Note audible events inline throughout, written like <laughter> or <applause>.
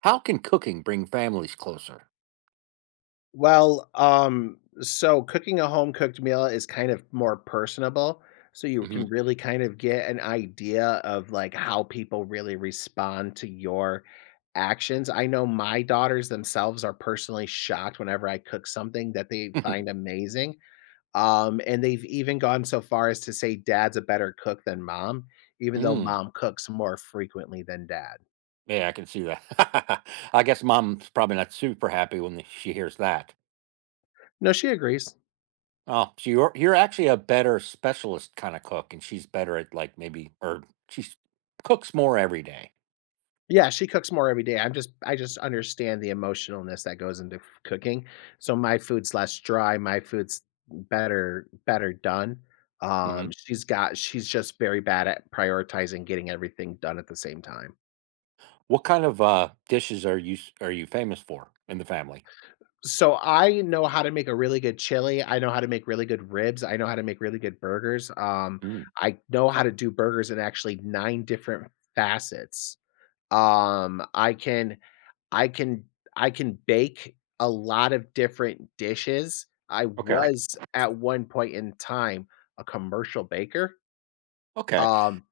How can cooking bring families closer? Well, cooking a home-cooked meal is kind of more personable, so you Mhm. can really kind of get an idea of, like, how people really respond to your actions. I know my daughters themselves are personally shocked whenever I cook something that they find <laughs> amazing, and they've even gone so far as to say dad's a better cook than mom, even though Mm, mom cooks more frequently than dad. yeah, I can see that. <laughs> I guess mom's probably not super happy when she hears that. No, she agrees. Oh, so you're actually a better specialist kind of cook, and she's better at, like, maybe or she cooks more every day. Yeah, she cooks more every day. I just understand the emotionalness that goes into f cooking. So my food's less dry, my food's better done. Mhm. She's just very bad at prioritizing getting everything done at the same time. What kind of dishes are you are you famous for in the family? So I know how to make a really good chili, I know how to make really good ribs, I know how to make really good burgers, Mm, I know how to do burgers in actually 9 different facets. Um, I can I can I can bake a lot of different dishes. I okay. Right. was at one point in time a commercial baker, Okay. um,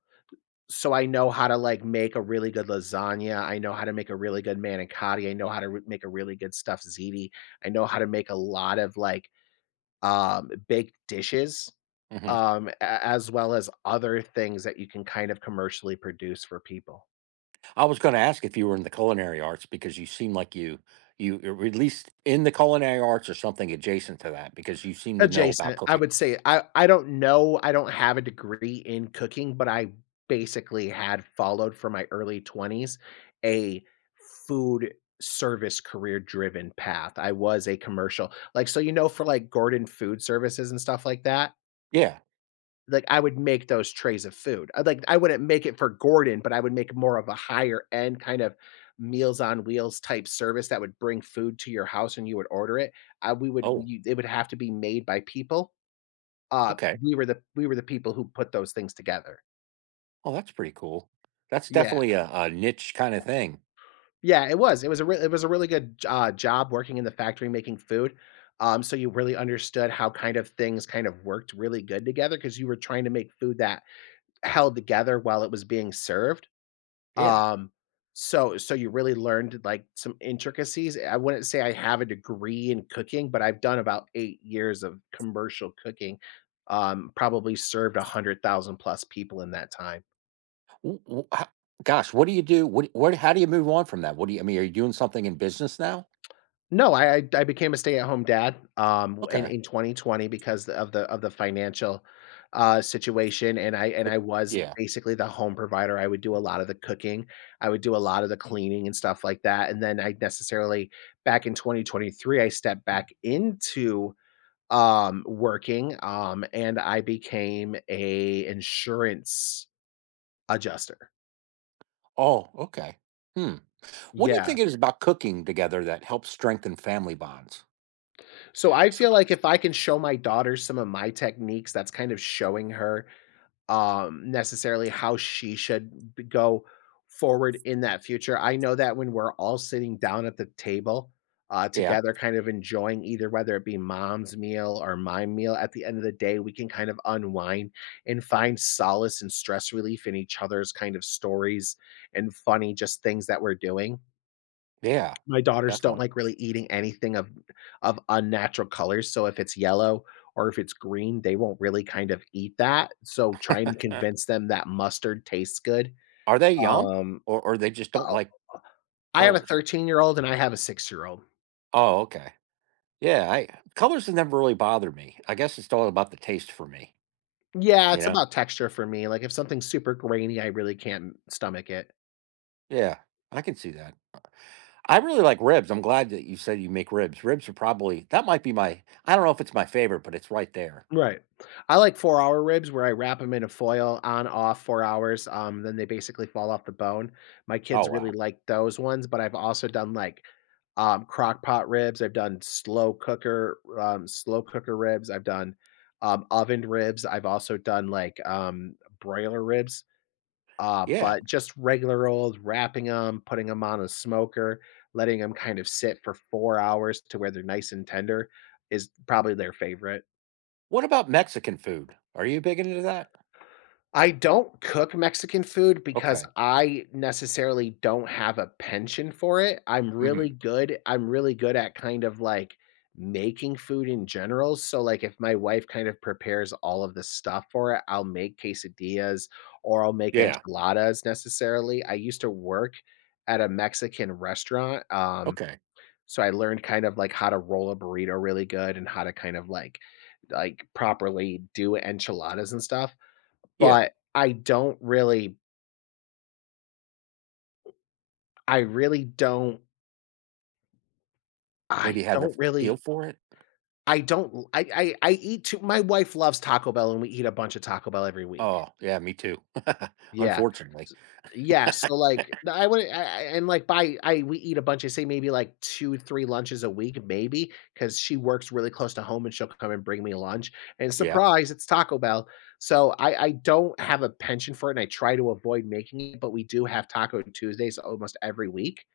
so I know how to, like, make a really good lasagna, I know how to make a really good manicotti, I know how to re make a really good stuffed ziti, I know how to make a lot of, like, baked dishes, Mhm. A as well as other things that you can kind of commercially produce for people. I was going to ask if you were in the culinary arts because you seem like you or at least in the culinary arts or something adjacent to that because you seem to know about Adjacent, I cooking. would say I don't know, I don't have a degree in cooking, but I basically had followed from my early 20s a food service career driven path. I was a commercial like, so, you know, for, like, Gordon Food Services and stuff like that, Yeah. like, I would make those trays of food. I like I wouldn't make it for Gordon, but I would make more of a higher end kind of Meals on Wheels type service that would bring food to your house and you would order it. We would Oh, we it would have to be made by people uh, okay. we were the people who put those things together. Oh, that's pretty cool. That's Yeah. definitely a niche kind of thing. Yeah, it was. It was a real It was a really good j job working in the factory making food. So you really understood how kind of things kind of worked really good together because you were trying to make food that held together while it was being served. Yeah. Um, so you really learned, like, some intricacies. I wouldn't say I have a degree in cooking, but I've done about 8 years of commercial cooking, probably served 100,000 plus people in that time. W- w- ho- Gosh, what do you do? What, what? How do you move on from that? What do you? I mean, are you doing something in business now? No, I became a stay-at-home dad, in Okay. in 2020 because of the financial, situation, and I and But I was yeah. basically the home provider. I would do a lot of the cooking, I would do a lot of the cleaning and stuff like that, and then I necessarily back in 2023, I stepped back into, working, and I became a insurance adjuster. Oh, okay. Hmm. What do you Yeah. think it is about cooking together that helps strengthen family bonds? So I feel like if I can show my daughter some of my techniques, that's kind of showing her necessarily how she should b go forward in that future. I know that when we're all sitting down at the table, Yeah. together, kind of enjoying either whether it be mom's meal or my meal, at the end of the day, we can kind of unwind and find solace and stress relief in each other's kind of stories and funny just things that we're doing. Yeah. My daughters don't Definitely. like really eating anything of unnatural colors, so if it's yellow or if it's green, they won't really kind of eat that, so trying to convince them that mustard tastes good. Are they young? Um, Or they just don't oh, like I have a colors? 13-year-old and I have a 6-year-old. Oh, okay. Yeah, I colors have never really bothered me. I guess it's all about the taste for me, Yeah, you it's know? about texture for me, like, if something's super grainy, I really can't stomach it. Yeah, I can see that. I really like ribs. I'm glad that you said you make ribs. Ribs are probably that might be my, I don't know if it's my favorite, but it's right there. Right. I like 4-hour ribs where I wrap them in a foil on, off, 4 hours, then they basically fall off the bone. My Oh, kids really wow. like those ones, but I've also done, like, crock pot ribs, I've done slow cooker ribs, I've done, ovened ribs, I've also done, like, broiler ribs, Yeah. but just regular old wrapping them, putting them on a smoker, letting them kind of sit for 4 hours to where they're nice and tender is probably their favorite. What about Mexican food? Are you big into that? I don't cook Mexican food because Okay. I necessarily don't have a penchant for it. Mhm. I'm really good at kind of, like, making food in general, so, like, if my wife kind of prepares all of the stuff for it, I'll make quesadillas or I'll make Yeah. enchiladas necessarily. I used to work at a Mexican restaurant, Okay. so I learned kind of, like, how to roll a burrito really good and how to kind of, like, properly do enchiladas and stuff. Yeah. But I don't really I really don't Maybe I have a don't feel really for it? I don't l I eat too my wife loves Taco Bell, and we eat a bunch of Taco Bell every week. Oh, yeah, me too. <laughs> Yeah. Unfortunately. S yeah, so, like, I and, like, by I we eat a bunch, I say maybe, like, 2, 3 lunches a week, maybe because she works really close to home, and she'll come and bring me lunch, and Yeah. surprise, it's Taco Bell. So, I don't have a penchant for it, and I try to avoid making it, but we do have Taco Tuesdays almost every week.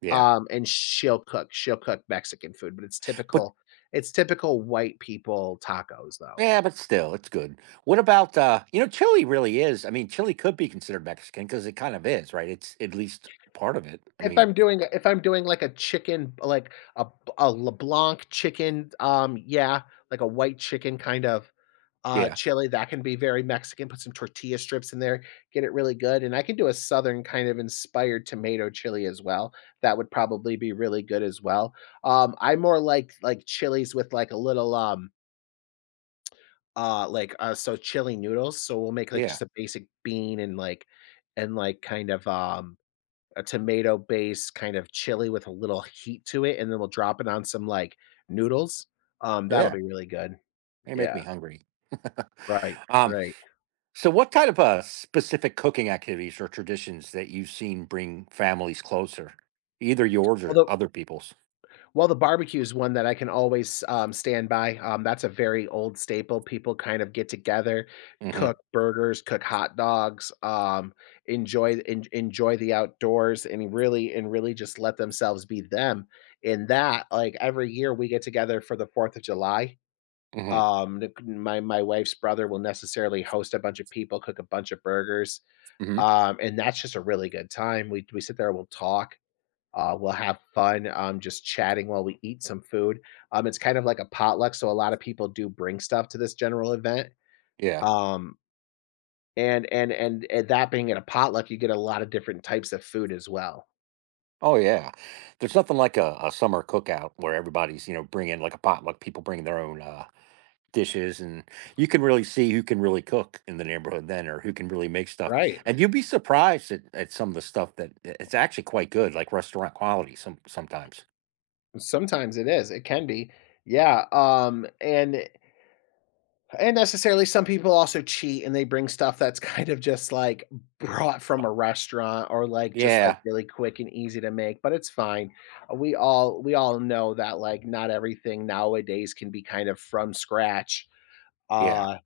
Yeah. And she'll cook Mexican food, but it's But typical it's typical white people tacos, though. yeah, but still, it's good. What about you know, chili really is. I mean, chili could be considered Mexican because it kind of is, right? It's at least part of it. I If mean, I'm doing if I'm doing, like, a chicken like, a LeBlanc chicken, yeah, like a white chicken kind of, yeah, chili, that can be very Mexican, put some tortilla strips in there, get it really good, and I can do a Southern kind of inspired tomato chili as well, that would probably be really good as well. I more like chilies with, like, a little, um, so chili noodles, so we'll make, like, yeah, just a basic bean and, like, kind of, a tomato based kind of chili with a little heat to it, and then we'll drop it on some, like, noodles. That'll yeah. be really good. They make Yeah. me hungry. <laughs> Right, um, right. so what kind of specific cooking activities or traditions that you've seen bring families closer, either yours or Although other people's? Well, the barbecue is one that I can always, stand by, that's a very old staple, people kind of get together, Mm-hmm. cook burgers, cook hot dogs, enjoy the outdoors, and really just let themselves be them. Every year we get together for the 4th of July, Mm-hmm. The my my wife's brother will necessarily host a bunch of people, cook a bunch of burgers, Mm-hmm. And that's just a really good time, we sit there, we'll talk, we'll have fun, just chatting while we eat some food. It's kind of like a potluck, so a lot of people do bring stuff to this general event. Yeah. Um, and that being at a potluck, you get a lot of different types of food as well. Oh, yeah. There's nothing like a summer cookout where everybody's, you know, bringing like a potluck, people bring their own dishes, and you can really see who can really cook in the neighborhood then, or who can really make stuff, Right. and you'd be surprised at some of the stuff that it's actually quite good, like restaurant quality some sometimes. Sometimes it is. It can be. Yeah. And necessarily, some people also cheat and they bring stuff that's <laughs> kind of just like brought from a restaurant or like just like Yeah. really quick and easy to make, but it's fine. We all know that like not everything nowadays can be kind of from scratch. Yeah. Uh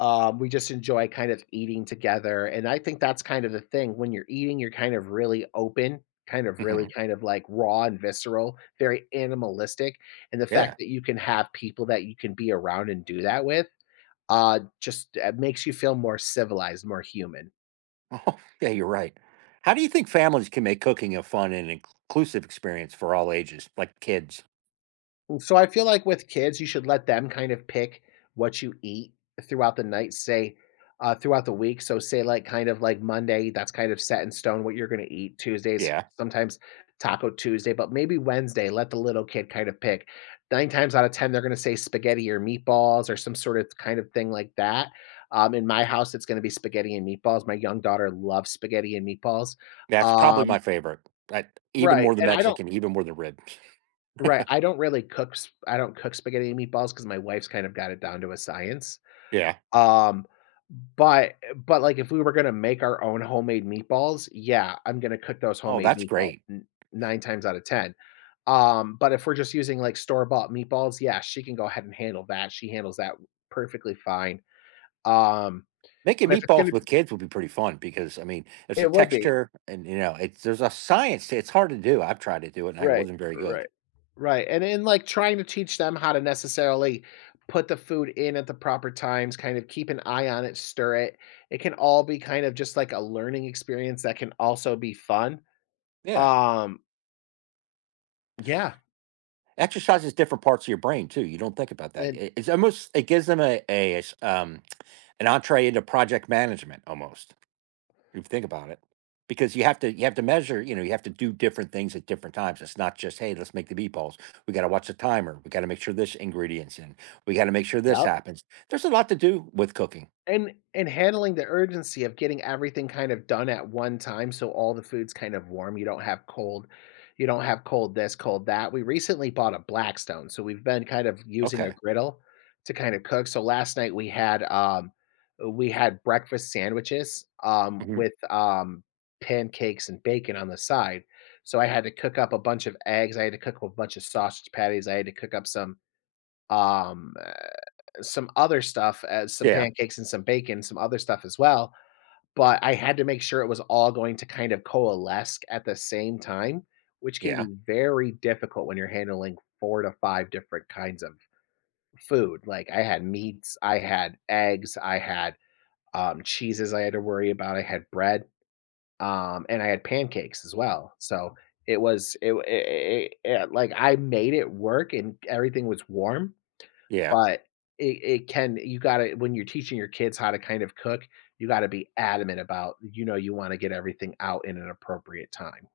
we just enjoy kind of eating together. And I think that's kind of the thing. When you're eating, you're kind of really open, kind of really Hmm. kind of like raw and visceral, very animalistic. And the fact Yeah. that you can have people that you can be around and do that with just makes you feel more civilized, more human. <laughs> Oh, yeah, you're right. How do you think families can make cooking a fun and inclusive experience for all ages, like kids? So I feel like with kids, you should let them kind of pick what you eat throughout the night, say, throughout the week. So say like kind of like Monday, that's kind of set in stone what you're going to eat. Tuesdays, Yeah, sometimes Taco Tuesday, but maybe Wednesday, let the little kid kind of pick. Nine times out of 10, they're going to say spaghetti or meatballs or some sort of kind of thing like that. In my house, it's going to be spaghetti and meatballs. My young daughter loves spaghetti and meatballs. that's probably Um, my favorite. I, even right. more than And I don't Mexican, even more than ribs. Right, I don't really cook s I don't cook spaghetti and meatballs because my wife's kind of got it down to a science. <laughs> Yeah. Um, but like, if we were gonna make our own homemade meatballs, yeah, I'm gonna cook those Oh, homemade that's meatballs great. n 9 times out of 10. But if we're just using, like, store-bought meatballs, yeah, she can go ahead and handle that. She handles that perfectly fine. Um, Making but if it's meatballs gonna with kids would be pretty fun because, I mean, it's a It would be. texture and, you know, it's there's a science to It's hard to do. I've tried to do it and I Right, wasn't very good. right, right, and in, like, trying to teach them how to necessarily put the food in at the proper times, kind of keep an eye on it, stir it, it can all be kind of just like a learning experience that can also be fun. Yeah. Um, yeah, Exercises different parts of your brain too. You don't think about that. and It's almost, it gives them a an entree into project management almost, if you think about it. Because you have to measure, you know, you have to do different things at different times. It's not just, hey, let's make the meatballs. We gotta watch the timer. We gotta make sure this ingredient's in. We gotta make sure this yep. happens. There's a lot to do with cooking. And handling the urgency of getting everything kind of done at one time, so all the food's kind of warm, you don't have cold this, cold that. We recently bought a Blackstone, so we've been kind of using a Okay. griddle to kind of cook. So last night we had breakfast sandwiches, Hmm. with, pancakes and bacon on the side. So I had to cook up a bunch of eggs, I had to cook up a bunch of sausage patties, I had to cook up um some other stuff as some Yeah. pancakes and some bacon, some other stuff as well, but I had to make sure it was all going to kind of coalesce at the same time, which can Yeah, be very difficult when you're handling 4 to 5 different kinds of food. Like, I had meats, I had eggs, I had, cheeses I had to worry about, I had bread, and I had pancakes as well, so it was it it it it like, I made it work and everything was warm, yeah. but it it can you gotta when you're teaching your kids how to kind of cook, you gotta be adamant about, you know, you wanna get everything out in an appropriate time.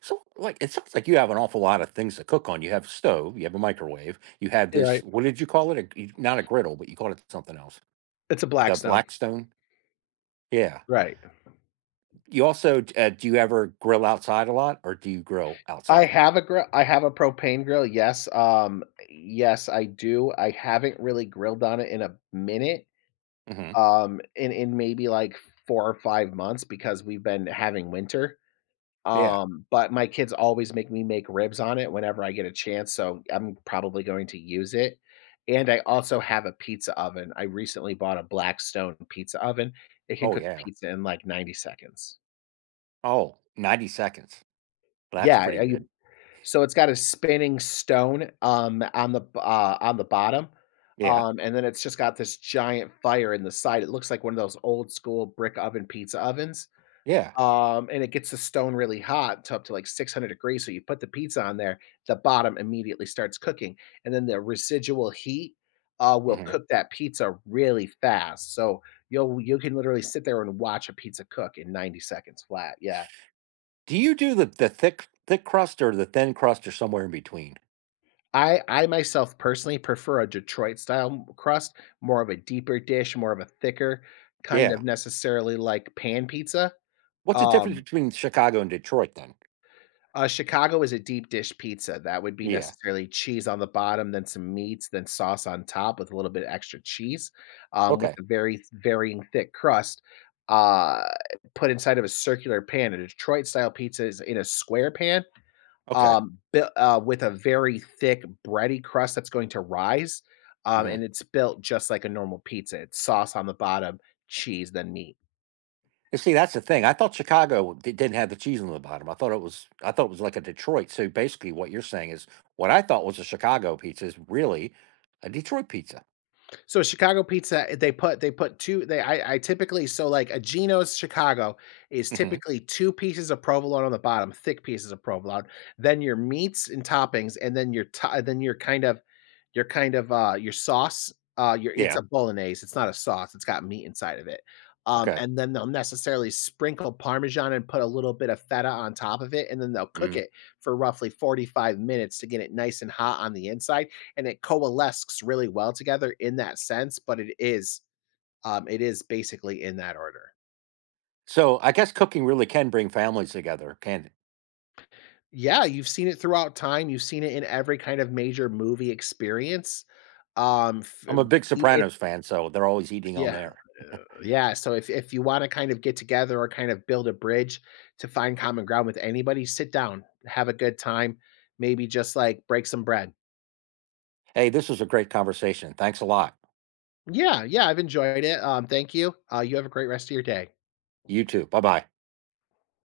So, like, it sounds like you have an awful lot of things to cook on. You have a stove, you have a microwave, you have this, Right. what did you call it? A g, not a griddle, but you called it something else. It's a The Blackstone, Blackstone? Yeah. right. You also, do you ever grill outside a lot, or do you grill outside? I have a propane grill, yes, yes, I do. I haven't really grilled on it in a minute, Mhm. In maybe, like, 4 or 5 months because we've been having winter. Yeah. But my kids always make me make ribs on it whenever I get a chance, so I'm probably going to use it. And I also have a pizza oven. I recently bought a Blackstone pizza oven. It can Oh, cook yeah. pizza in like 90 seconds. Oh, 90 seconds. That's Yeah, pretty I you good. So it's got a spinning stone, on the b on the bottom, Yeah, and then it's just got this giant fire in the side. It looks like one of those old school brick oven pizza ovens. yeah. And it gets the stone really hot to up to like 600 degrees. So you put the pizza on there, the bottom immediately starts cooking. And then the residual heat will Mhm. cook that pizza really fast. So you can literally sit there and watch a pizza cook in 90 seconds flat. Yeah. Do you do the thick crust or the thin crust or somewhere in between? I myself personally prefer a Detroit style crust, more of a deeper dish, more of a thicker kind Yeah. of necessarily like pan pizza. What's the difference Um, between Chicago and Detroit then? Chicago is a deep dish pizza. That would be Yeah. necessarily cheese on the bottom, then some meats, then sauce on top with a little bit extra cheese, with Okay, a very varying thick crust, uh, put inside of a circular pan. A Detroit style pizza is in a square pan, okay. Built with a very thick bready crust that's going to rise, and Mhm. it's built just like a normal pizza. It's sauce on the bottom, cheese, then meat. And see, that's the thing. I thought Chicago di didn't have the cheese on the bottom. I thought it was like a Detroit. So basically what you're saying is what I thought was a Chicago pizza is really a Detroit pizza. So Chicago pizza, they put 2, they I typically, so, like, a Geno's Chicago is Hmm. typically 2 pieces of provolone on the bottom, thick pieces of provolone, then your meats and toppings, and then your to then your kind of your sauce, your it's Yeah. a bolognese, it's not a sauce, it's got meat inside of it. Okay. And then they'll necessarily sprinkle parmesan and put a little bit of feta on top of it, and then they'll cook Mhm. it for roughly 45 minutes to get it nice and hot on the inside, and it coalesces really well together in that sense, but it is basically in that order. So I guess cooking really can bring families together, can it? Yeah, you've seen it throughout time, you've seen it in every kind of major movie experience. F I'm a big b Sopranos fan, so they're always eating on Yeah. there. Yeah, so if you wanna kind of get together or kind of build a bridge to find common ground with anybody, sit down, have a good time, maybe just, like, break some bread. Hey, this was a great conversation. Thanks a lot. Yeah, yeah, I've enjoyed it, thank you, you have a great rest of your day. You too. Bye bye.